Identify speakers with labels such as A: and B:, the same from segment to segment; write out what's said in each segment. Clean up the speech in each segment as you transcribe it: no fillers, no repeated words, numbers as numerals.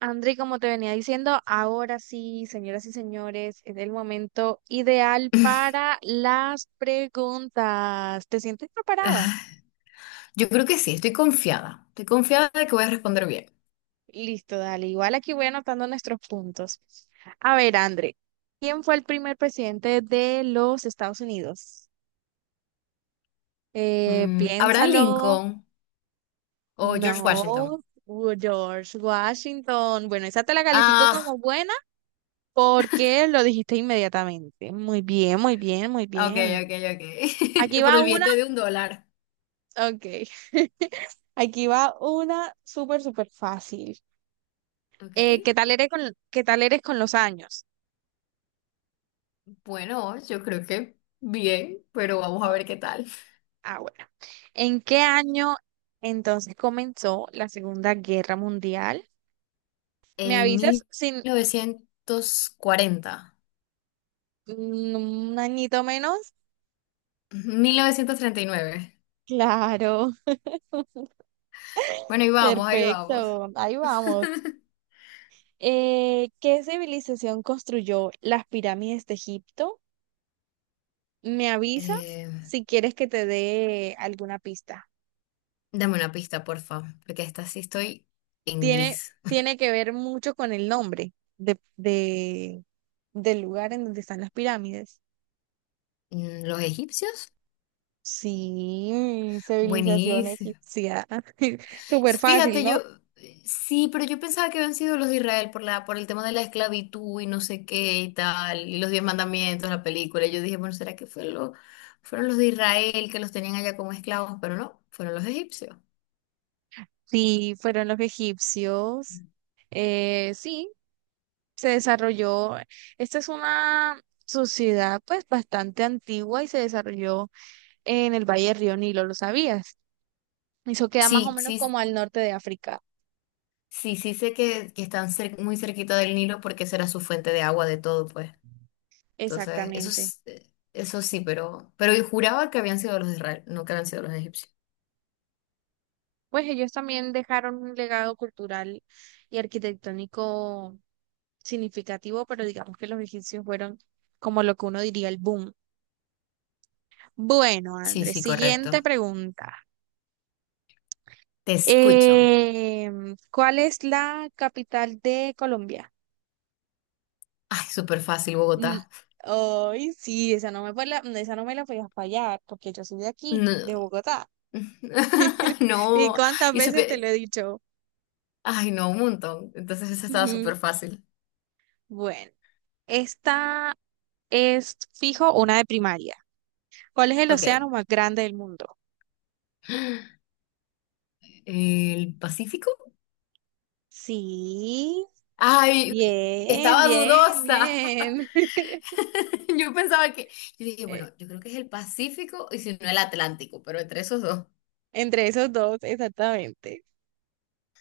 A: André, como te venía diciendo, ahora sí, señoras y señores, es el momento ideal para las preguntas. ¿Te sientes preparada?
B: Yo creo que sí, estoy confiada. Estoy confiada de que voy a responder bien.
A: Listo, dale. Igual aquí voy anotando nuestros puntos. A ver, André, ¿quién fue el primer presidente de los Estados Unidos?
B: ¿Abraham
A: Piénsalo.
B: Lincoln o George Washington?
A: No, George Washington. Bueno, esa te la califico
B: Ah,
A: como buena porque lo dijiste inmediatamente. Muy bien, muy bien, muy
B: ok,
A: bien.
B: ok,
A: Aquí
B: ok. Por
A: va
B: el
A: una,
B: billete de un dólar.
A: ok. Aquí va una súper, súper fácil.
B: Ok.
A: Eh, ¿qué tal eres con, qué tal eres con los años?
B: Bueno, yo creo que bien, pero vamos a
A: Ah,
B: ver qué tal.
A: ah, bueno. ¿En qué año entonces comenzó la Segunda Guerra Mundial? ¿Me
B: En
A: avisas
B: mil
A: sin
B: mil novecientos novecientos cuarenta,
A: mm, un añito menos?
B: 1939.
A: Claro,
B: Bueno, ahí vamos, ahí vamos.
A: perfecto. Ahí vamos. ¿Qué civilización construyó las pirámides de Egipto? ¿Me avisas
B: Eh,
A: si quieres que te dé alguna pista?
B: dame una pista, porfa, porque esta sí estoy en
A: tiene,
B: gris.
A: tiene que ver mucho con el nombre del lugar en donde están las pirámides.
B: ¿Los egipcios?
A: Sí, civilización
B: Buenísimo.
A: egipcia. Súper fácil,
B: Fíjate, yo
A: ¿no?
B: sí, pero yo pensaba que habían sido los de Israel por por el tema de la esclavitud y no sé qué y tal, y los diez mandamientos, la película. Yo dije, bueno, ¿será que fue fueron los de Israel que los tenían allá como esclavos? Pero no, fueron los egipcios.
A: Sí, fueron los egipcios. Sí, se desarrolló. Esta es una sociedad pues bastante antigua y se desarrolló en el Valle del Río Nilo, ¿lo sabías? Eso queda más o
B: Sí,
A: menos
B: sí,
A: como al norte de África.
B: sí, sí sé que están muy cerquita del Nilo porque esa era su fuente de agua de todo, pues. Entonces, eso,
A: Exactamente.
B: eso sí, pero yo juraba que habían sido los de Israel, no que habían sido los egipcios.
A: Pues ellos también dejaron un legado cultural y arquitectónico significativo, pero digamos que los egipcios fueron como lo que uno diría el boom. Bueno,
B: Sí,
A: Andrés,
B: sí, correcto.
A: siguiente pregunta.
B: Te escucho.
A: ¿Cuál es la capital de Colombia?
B: Ay, súper fácil,
A: Mm,
B: Bogotá.
A: Ay, sí, esa no me la podías fallar, porque yo soy de aquí, de
B: No.
A: Bogotá. ¿Y
B: No,
A: cuántas
B: y
A: veces te lo
B: super,
A: he dicho?
B: ay, no, un montón. Entonces esa estaba
A: Ujú.
B: súper fácil.
A: Bueno, esta es fijo una de primaria. ¿Cuál es el
B: Ok.
A: océano más grande del mundo?
B: ¿El Pacífico?
A: Sí.
B: Ay,
A: Bien,
B: estaba
A: bien,
B: dudosa.
A: bien.
B: Yo pensaba que, yo dije,
A: Eh,
B: bueno, yo creo que es el Pacífico y si no el Atlántico, pero entre esos dos.
A: Entre esos dos, exactamente.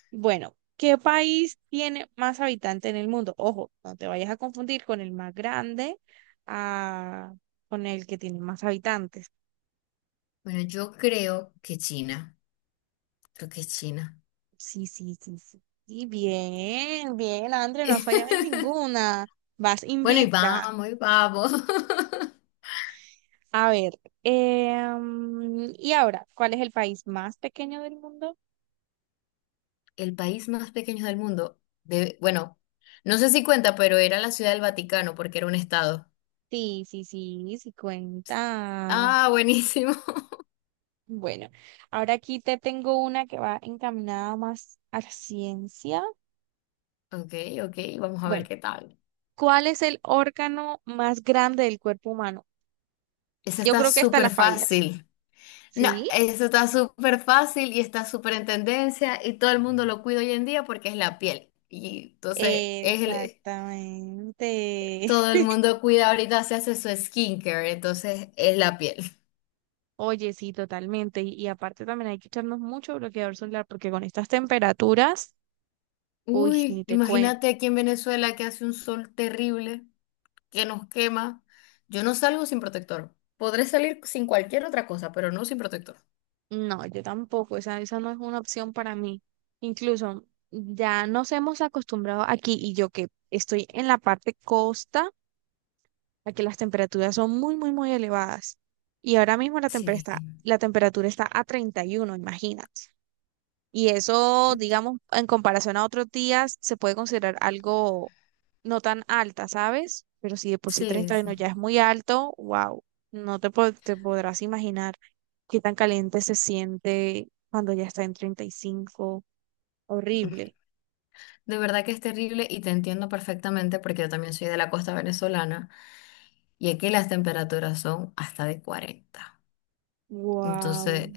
A: Bueno, ¿qué país tiene más habitantes en el mundo? Ojo, no te vayas a confundir con el más grande, ah, con el que tiene más habitantes.
B: Bueno, yo creo que China. Creo que es China.
A: Sí, sí, sí, sí. Y bien, bien, André, no fallaba en ninguna. Vas
B: Bueno, y
A: invicta.
B: vamos, y vamos.
A: A ver, y ahora, ¿cuál es el país más pequeño del mundo?
B: El país más pequeño del mundo. Bueno, no sé si cuenta, pero era la Ciudad del Vaticano porque era un estado.
A: Sí, sí, sí, sí cuenta.
B: Ah, buenísimo.
A: Bueno, ahora aquí te tengo una que va encaminada más a la ciencia.
B: Ok, ok, vamos a ver
A: Bueno,
B: qué tal.
A: ¿cuál es el órgano más grande del cuerpo humano?
B: Eso
A: Yo
B: está
A: creo que esta
B: súper
A: la fallas.
B: fácil. No,
A: ¿Sí?
B: eso está súper fácil y está súper en tendencia y todo el mundo lo cuida hoy en día porque es la piel. Y entonces
A: Exactamente.
B: todo el mundo cuida ahorita, se hace su skincare, entonces es la piel.
A: Oye, sí, totalmente. Y aparte también hay que echarnos mucho bloqueador solar porque con estas temperaturas, uy, ni
B: Uy,
A: te cuento.
B: imagínate aquí en Venezuela que hace un sol terrible, que nos quema. Yo no salgo sin protector. Podré salir sin cualquier otra cosa, pero no sin protector.
A: No, yo tampoco, esa no es una opción para mí. Incluso ya nos hemos acostumbrado aquí y yo que estoy en la parte costa, a que las temperaturas son muy, muy, muy elevadas. Y ahora mismo la temperatura
B: Sí.
A: está, la temperatura está a 31. Imagínate. Y eso, digamos, en comparación a otros días, se puede considerar algo no tan alta, ¿sabes? Pero si de por sí
B: Sí,
A: 31
B: sí.
A: ya es muy alto, wow, no te, po- te podrás imaginar qué tan caliente se siente cuando ya está en 35. Horrible.
B: De verdad que es terrible y te entiendo perfectamente porque yo también soy de la costa venezolana y aquí las temperaturas son hasta de 40. Entonces,
A: Wow,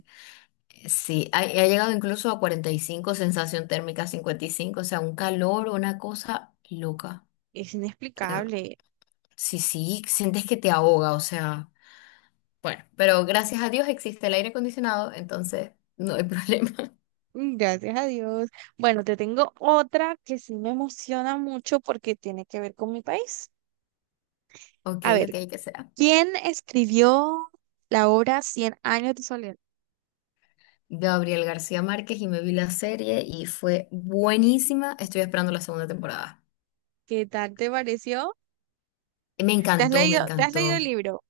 B: sí, ha llegado incluso a 45, sensación térmica 55, o sea, un calor, una cosa loca.
A: es inexplicable.
B: Sí, sí, sientes que te ahoga, o sea, bueno, pero gracias a Dios existe el aire acondicionado, entonces no hay problema.
A: Gracias a Dios. Bueno, te tengo otra que sí me emociona mucho porque tiene que ver con mi país.
B: Ok,
A: A
B: ok,
A: ver.
B: ¿qué será?
A: ¿Quién escribió la obra Cien años de soledad?
B: Gabriel García Márquez y me vi la serie y fue buenísima. Estoy esperando la segunda temporada.
A: ¿Qué tal te pareció?
B: Me
A: ¿Te has
B: encantó, me
A: leído, te has leído
B: encantó.
A: el libro?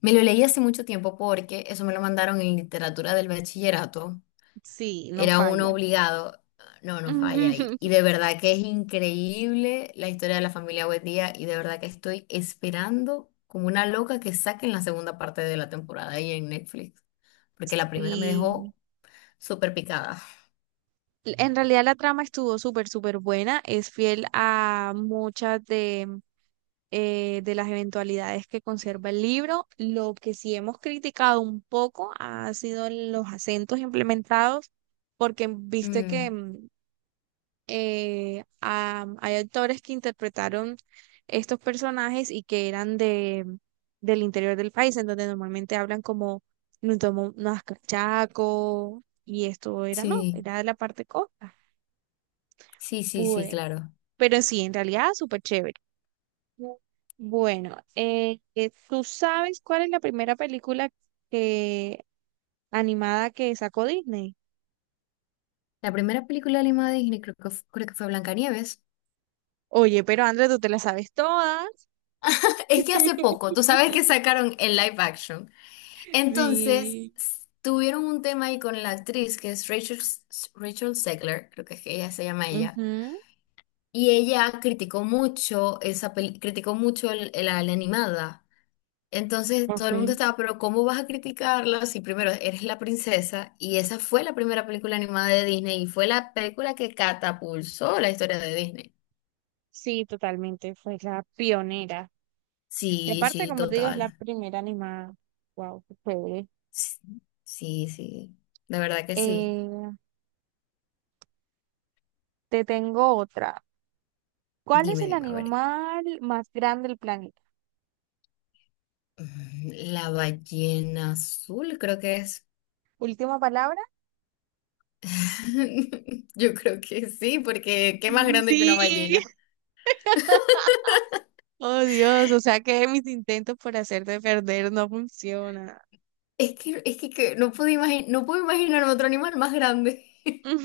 B: Me lo leí hace mucho tiempo porque eso me lo mandaron en literatura del bachillerato.
A: Sí, no
B: Era uno
A: falla.
B: obligado. No, no falla ahí. Y de verdad que es increíble la historia de la familia Buendía y de verdad que estoy esperando como una loca que saquen la segunda parte de la temporada ahí en Netflix, porque la primera me
A: Y
B: dejó súper picada.
A: en realidad la trama estuvo súper, súper buena. Es fiel a muchas de las eventualidades que conserva el libro. Lo que sí hemos criticado un poco ha sido los acentos implementados, porque viste que
B: Mm,
A: hay actores que interpretaron estos personajes y que eran del interior del país, en donde normalmente hablan como nos tomó unas cachaco y esto era, no,
B: sí,
A: era de la parte costa.
B: sí, sí, sí,
A: Pues,
B: claro.
A: pero sí, en realidad súper chévere. Bu- Bueno, ¿tú sabes cuál es la primera película que, animada que sacó Disney?
B: La primera película animada de Disney creo creo que fue Blancanieves.
A: Oye, pero André, tú te la sabes todas.
B: Es que hace poco, tú sabes que sacaron el live action. Entonces,
A: Sí.
B: tuvieron un tema ahí con la actriz que es Rachel Zegler, creo que es que ella se llama ella.
A: Ujú.
B: Y ella criticó mucho esa criticó mucho la animada. Entonces, todo el mundo
A: Ok.
B: estaba, pero ¿cómo vas a criticarla si primero eres la princesa? Y esa fue la primera película animada de Disney y fue la película que catapulsó la historia de Disney.
A: Sí, totalmente, fue la pionera. Y
B: Sí,
A: aparte,
B: sí,
A: como te digo, es la
B: total.
A: primera animada. Wow, qué chévere.
B: Sí, sí, sí. De verdad que sí.
A: Eh, te tengo otra. ¿Cuál es
B: Dime,
A: el
B: dime, a ver.
A: animal más grande del planeta?
B: La ballena azul, creo que es.
A: Última palabra.
B: Yo creo que sí, porque qué más grande que una
A: Sí,
B: ballena.
A: oh Dios, o sea que mis intentos por hacerte perder no funcionan.
B: Es que no pude imaginar, no puedo imaginar otro animal más grande.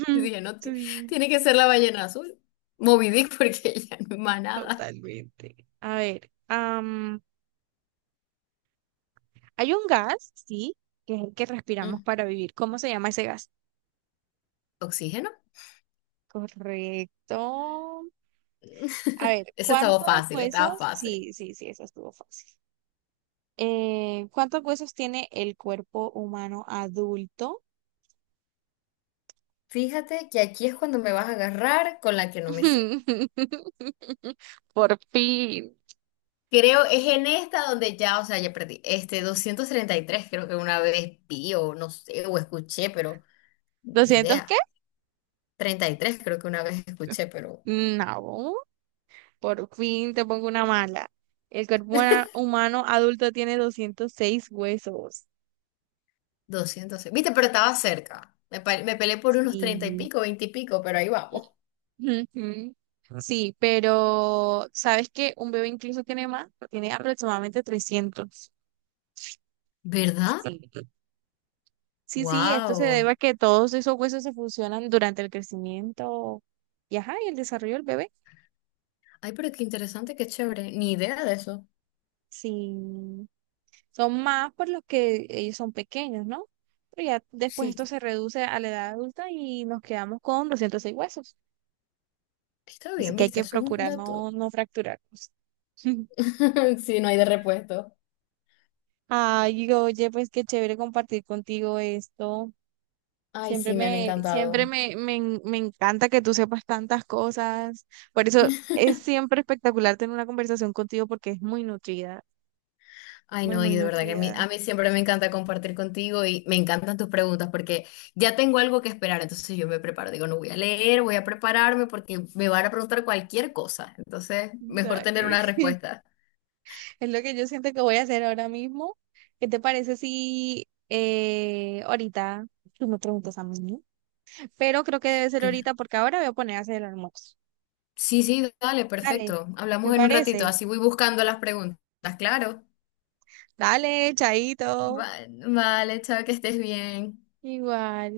B: Yo dije, no,
A: Sí,
B: tiene que ser la ballena azul. Moby Dick, porque ya no es más nada.
A: totalmente. A ver, hay un gas, sí, que es el que respiramos
B: Mm,
A: para vivir. ¿Cómo se llama ese gas?
B: ¿Oxígeno?
A: Correcto. A ver,
B: Ese estaba
A: ¿cuántos
B: fácil, estaba
A: huesos?
B: fácil.
A: Sí, sí, sí, eso estuvo fácil. ¿Cuántos huesos tiene el cuerpo humano adulto?
B: Fíjate que aquí es cuando me vas a agarrar con la que no me sé.
A: Por fin.
B: Creo es en esta donde ya, o sea, ya perdí. 233 creo que una vez vi o no sé, o escuché, pero ni
A: ¿200 qué?
B: idea. 33 creo que una vez escuché, pero
A: No, por fin te pongo una mala. El cuerpo humano adulto tiene 206 huesos.
B: 200. Viste, pero estaba cerca. Me peleé por unos 30 y
A: Sí.
B: pico, 20 y pico, pero ahí vamos.
A: Ujú. Sí, pero ¿sabes que un bebé incluso tiene más, tiene aproximadamente 300?
B: ¿Verdad?
A: Sí. Sí, sí, esto se
B: Wow.
A: debe a que todos esos huesos se funcionan durante el crecimiento y, ajá, y el desarrollo del bebé.
B: Ay, pero qué interesante, qué chévere. Ni idea de eso.
A: Sí, son más por los que ellos son pequeños, ¿no? Pero ya después
B: Sí,
A: esto se reduce a la edad adulta y nos quedamos con 206 huesos.
B: está
A: Así
B: bien,
A: que hay
B: viste,
A: que
B: eso es un
A: procurar no,
B: dato.
A: no fracturarnos.
B: Sí, no hay de repuesto.
A: Ay, oye, pues qué chévere compartir contigo esto.
B: Ay, sí, me han
A: Siempre
B: encantado.
A: me, me, en- me encanta que tú sepas tantas cosas. Por eso es siempre espectacular tener una conversación contigo porque es muy nutrida,
B: Ay,
A: muy,
B: no, y
A: muy
B: de verdad que a mí,
A: nutrida.
B: a mí siempre me encanta compartir contigo y me encantan tus preguntas porque ya tengo algo que esperar, entonces yo me preparo, digo, no voy a leer, voy a prepararme porque me van a preguntar cualquier cosa, entonces mejor tener
A: Dale.
B: una respuesta.
A: Es lo que yo siento que voy a hacer ahora mismo. ¿Qué te parece si ahorita tú me preguntas a mí? ¿No? Pero creo que debe ser
B: Cla-
A: ahorita porque ahora voy a poner a hacer el almuerzo.
B: Sí, sí, dale,
A: Dale,
B: perfecto.
A: ¿te
B: Hablamos en un ratito,
A: parece?
B: así voy buscando las preguntas, claro.
A: Dale, chaito.
B: Va- Vale, chao, que estés bien.
A: Igual.